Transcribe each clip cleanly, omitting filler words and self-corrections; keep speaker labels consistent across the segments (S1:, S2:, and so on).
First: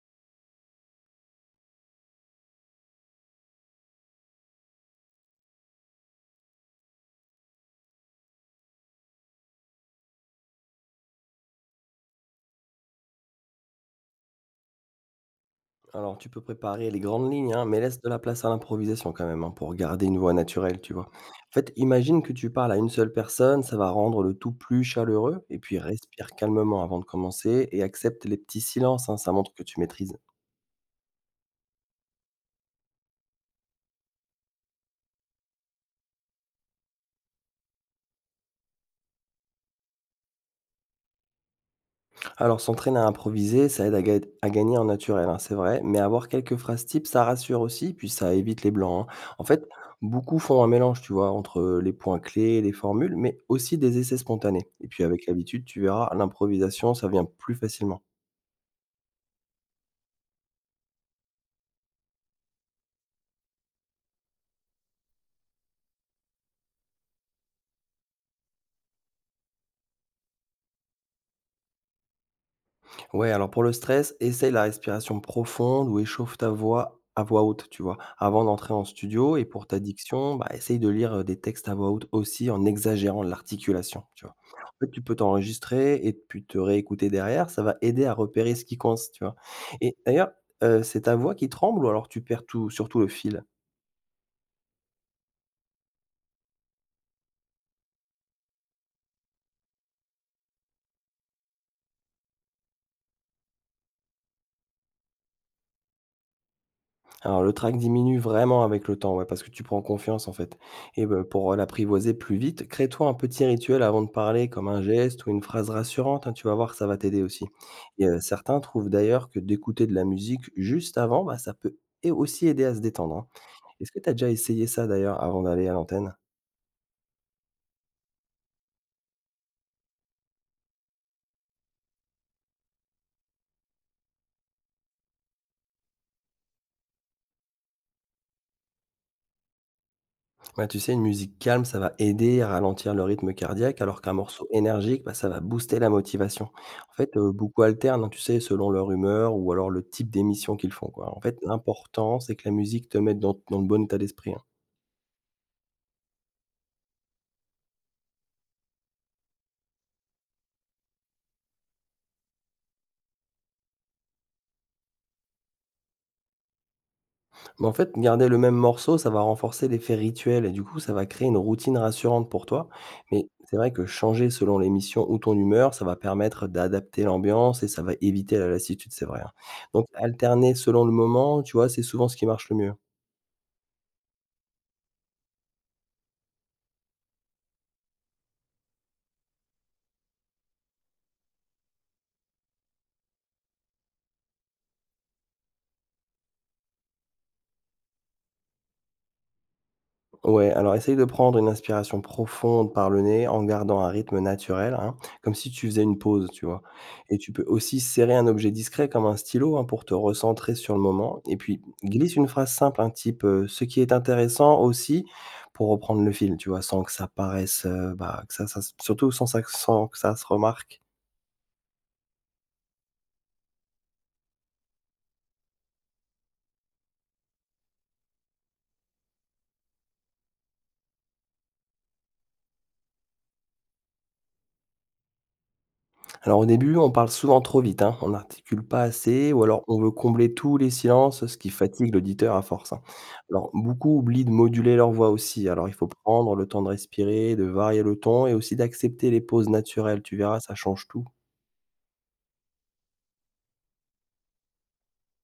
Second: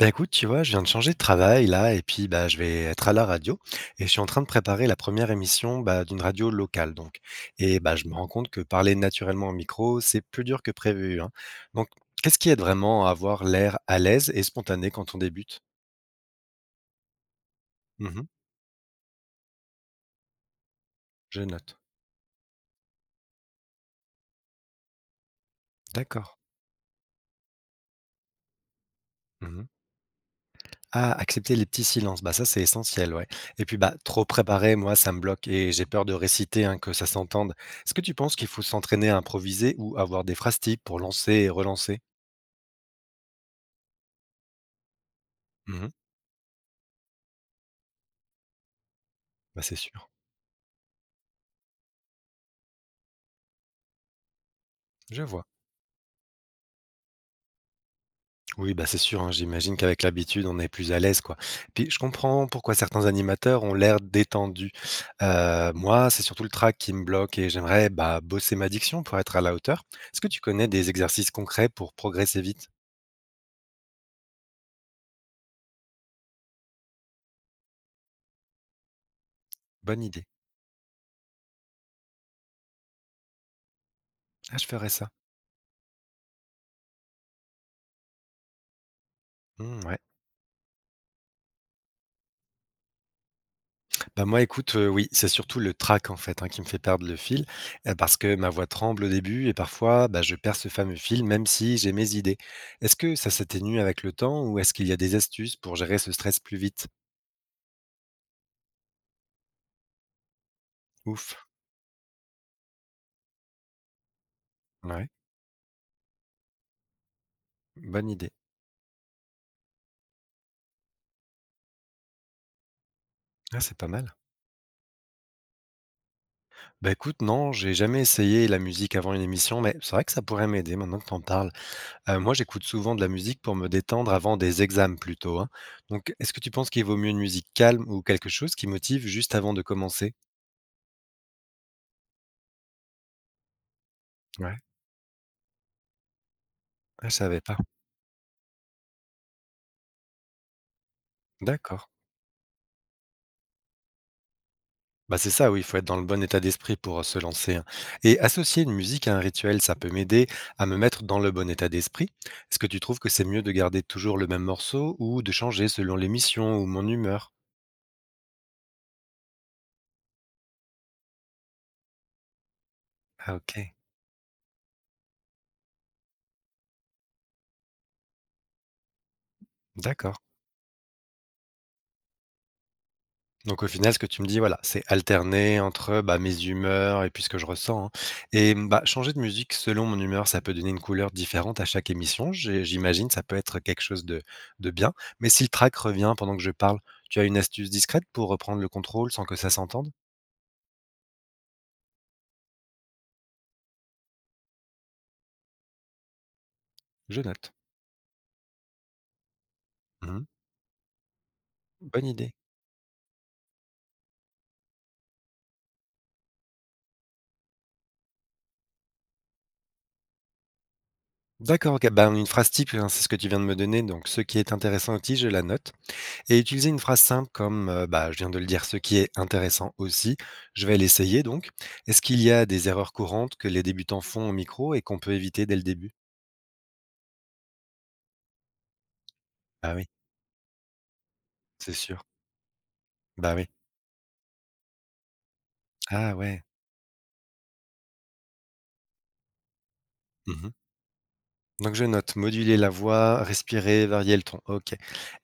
S1: Bah, écoute, tu vois, je viens de changer de travail là et puis bah, je vais être à la radio et je suis en train de préparer la première émission bah, d'une radio locale donc. Et bah, je me rends compte que parler naturellement au micro, c'est plus dur que prévu, hein. Donc, qu'est-ce qui aide vraiment à avoir l'air à l'aise et spontané quand on débute?
S2: Alors, tu peux préparer les grandes lignes, hein, mais laisse de la
S1: Mhm,
S2: place à l'improvisation quand même, hein, pour garder une voix naturelle, tu vois.
S1: je
S2: En fait,
S1: note.
S2: imagine que tu parles à une seule personne, ça va rendre le tout plus chaleureux, et puis
S1: D'accord.
S2: respire calmement avant de commencer et accepte les petits silences, hein, ça montre que
S1: Mhm.
S2: tu maîtrises.
S1: Ah, accepter les petits silences, bah ça c'est essentiel, ouais. Et puis bah trop préparé, moi ça me bloque et j'ai peur de réciter, hein, que ça s'entende. Est-ce que tu penses qu'il faut s'entraîner à improviser ou avoir des phrases types pour lancer et relancer?
S2: Alors s'entraîner à improviser, ça aide à, à gagner en naturel, hein, c'est vrai, mais avoir quelques phrases types, ça rassure aussi, puis ça évite les blancs, hein. En
S1: Bah,
S2: fait,
S1: c'est sûr,
S2: beaucoup font un mélange, tu vois, entre les points clés, les formules, mais aussi des essais spontanés. Et puis
S1: je
S2: avec
S1: vois.
S2: l'habitude, tu verras, l'improvisation, ça vient plus facilement.
S1: Oui, bah, c'est sûr, hein, j'imagine qu'avec l'habitude, on est plus à l'aise, quoi. Puis je comprends pourquoi certains animateurs ont l'air détendus. Moi, c'est surtout le track qui me bloque et j'aimerais bah, bosser ma diction pour être à la hauteur. Est-ce que tu connais des exercices concrets pour progresser vite?
S2: Ouais, alors pour le stress, essaye la respiration profonde ou échauffe ta voix à voix haute, tu vois, avant d'entrer en studio. Et pour ta
S1: Bonne idée.
S2: diction, bah, essaye de lire des textes à voix haute aussi en exagérant l'articulation, tu vois.
S1: Ah, je
S2: En
S1: ferais
S2: fait, tu
S1: ça.
S2: peux t'enregistrer et puis te réécouter derrière, ça va aider à repérer ce qui coince, tu vois.
S1: Hmm,
S2: Et
S1: ouais.
S2: d'ailleurs, c'est ta voix qui tremble ou alors tu perds tout, surtout le fil?
S1: Bah, moi, écoute, oui, c'est surtout le trac, en fait, hein, qui me fait perdre le fil, parce que ma voix tremble au début et parfois, bah, je perds ce fameux fil même si j'ai mes idées. Est-ce que ça s'atténue avec le temps ou est-ce qu'il y a des astuces pour gérer ce stress plus vite?
S2: Alors le trac diminue vraiment avec le temps, ouais, parce que tu prends confiance en fait. Et ben,
S1: Ouf,
S2: pour l'apprivoiser plus vite, crée-toi un petit rituel avant de parler, comme un
S1: ouais,
S2: geste ou une phrase rassurante, hein, tu vas voir, ça va t'aider aussi. Et
S1: bonne idée.
S2: certains trouvent d'ailleurs que d'écouter de la musique juste avant, bah, ça peut et aussi aider à se détendre, hein.
S1: Ah, c'est pas
S2: Est-ce que tu as
S1: mal.
S2: déjà essayé ça d'ailleurs avant d'aller à l'antenne?
S1: Bah, écoute, non, j'ai jamais essayé la musique avant une émission, mais c'est vrai que ça pourrait m'aider maintenant que t'en parles. Moi, j'écoute souvent de la musique pour me détendre avant des examens plutôt, hein. Donc est-ce que tu penses qu'il vaut mieux une musique calme ou quelque chose qui motive juste avant de commencer?
S2: Ouais, tu sais, une musique calme, ça va aider à ralentir le rythme cardiaque, alors qu'un morceau
S1: Ouais.
S2: énergique, bah, ça va booster la motivation. En
S1: Ah, je
S2: fait,
S1: savais pas.
S2: beaucoup alternent, hein, tu sais, selon leur humeur ou alors le type d'émission qu'ils font, quoi. En fait,
S1: D'accord.
S2: l'important, c'est que la musique te mette dans le bon état d'esprit, hein.
S1: Bah, c'est ça, oui, il faut être dans le bon état d'esprit pour se lancer, hein. Et associer une musique à un rituel, ça peut m'aider à me mettre dans le bon état d'esprit. Est-ce que tu trouves que c'est mieux de garder toujours le même morceau ou de changer selon l'émission ou mon humeur?
S2: Mais en fait, garder le même morceau, ça va renforcer l'effet rituel et du coup, ça va créer une routine rassurante pour toi. Mais
S1: Ah,
S2: c'est
S1: ok.
S2: vrai que changer selon l'émission ou ton humeur, ça va permettre d'adapter l'ambiance et ça va éviter la lassitude, c'est vrai, hein. Donc,
S1: D'accord.
S2: alterner selon le moment, tu vois, c'est souvent ce qui marche le mieux.
S1: Donc au final, ce que tu me dis, voilà, c'est alterner entre, bah, mes humeurs et puis ce que je ressens, hein. Et mmh, bah, changer de musique selon mon humeur, ça peut donner une couleur différente à chaque émission. J'imagine, ça peut être quelque chose de bien. Mais si le track revient pendant que je parle, tu as une astuce discrète pour reprendre le contrôle sans que ça s'entende?
S2: Ouais, alors essaye de prendre une inspiration profonde par le nez en gardant un rythme naturel, hein, comme si tu faisais une pause, tu vois. Et
S1: Je
S2: tu peux
S1: note.
S2: aussi serrer un objet discret comme un stylo, hein, pour te
S1: Mmh,
S2: recentrer sur le moment. Et puis
S1: bonne
S2: glisse une
S1: idée.
S2: phrase simple, un type ce qui est intéressant aussi pour reprendre le fil, tu vois, sans que ça paraisse, bah, surtout sans que ça se remarque.
S1: D'accord, OK. Ben, une phrase type, hein, c'est ce que tu viens de me donner, donc ce qui est intéressant aussi, je la note. Et utiliser une phrase simple comme bah, je viens de le dire, ce qui est intéressant aussi, je vais l'essayer donc. Est-ce qu'il y a des erreurs courantes que les débutants font au micro et qu'on peut éviter dès le début?
S2: Alors au début, on parle souvent trop vite, hein, on n'articule pas assez ou alors
S1: Bah
S2: on
S1: oui,
S2: veut combler tous les silences, ce qui
S1: c'est
S2: fatigue
S1: sûr.
S2: l'auditeur à force, hein.
S1: Bah oui.
S2: Alors beaucoup oublient de moduler leur voix aussi, alors il faut
S1: Ah
S2: prendre
S1: ouais.
S2: le temps de respirer, de varier le ton et aussi d'accepter les pauses naturelles, tu verras,
S1: Mhm.
S2: ça change tout.
S1: Donc je note, moduler la voix, respirer, varier le ton. Ok.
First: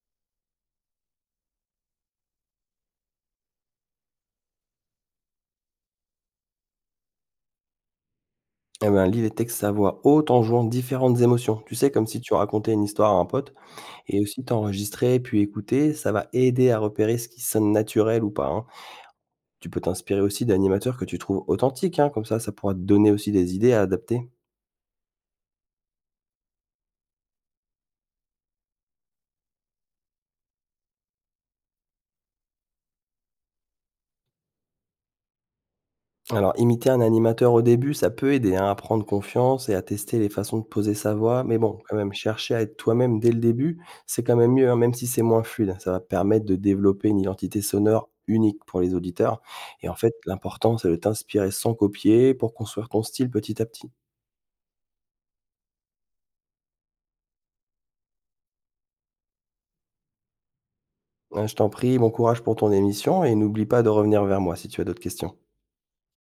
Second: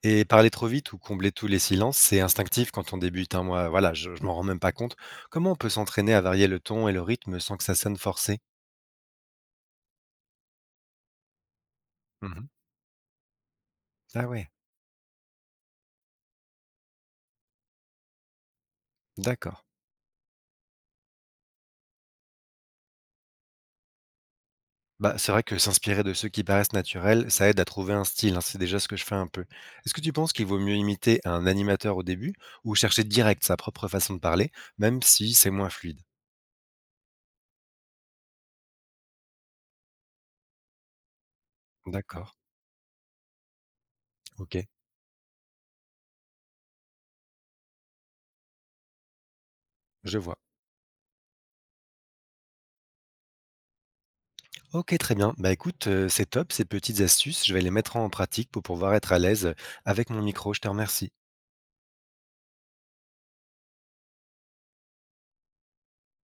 S1: Et parler trop vite ou combler tous les silences, c'est instinctif quand on débute, hein. Moi, voilà, je m'en rends même pas compte. Comment on peut s'entraîner à varier le ton et le rythme sans que ça sonne forcé?
S2: Eh ben, lis les textes à voix haute en jouant différentes émotions. Tu sais, comme si tu
S1: Mhm.
S2: racontais une histoire à un pote. Et
S1: Ah
S2: aussi
S1: ouais,
S2: t'enregistrer, puis écouter, ça va aider à repérer ce qui sonne naturel ou pas, hein.
S1: d'accord.
S2: Tu peux t'inspirer aussi d'animateurs que tu trouves authentiques, hein. Comme ça pourra te donner aussi des idées à adapter.
S1: Bah, c'est vrai que s'inspirer de ceux qui paraissent naturels, ça aide à trouver un style, hein, c'est déjà ce que je fais un peu. Est-ce que tu penses qu'il vaut mieux imiter un animateur au début ou chercher direct sa propre façon de parler, même si c'est moins fluide?
S2: Alors, imiter un animateur au début, ça peut aider, hein, à prendre confiance et à tester les façons de poser sa voix. Mais bon, quand même,
S1: D'accord,
S2: chercher à être toi-même dès le début, c'est quand même
S1: ok,
S2: mieux, hein, même si c'est moins fluide. Ça va permettre de développer une identité sonore unique pour les auditeurs. Et en fait,
S1: je vois.
S2: l'important, c'est de t'inspirer sans copier pour construire ton style petit à petit.
S1: Ok, très bien. Bah écoute, c'est top ces petites astuces, je vais les mettre en pratique pour pouvoir être à l'aise avec mon micro, je te remercie.
S2: Hein, je t'en prie, bon courage pour ton émission et n'oublie pas de revenir vers moi si tu as d'autres questions.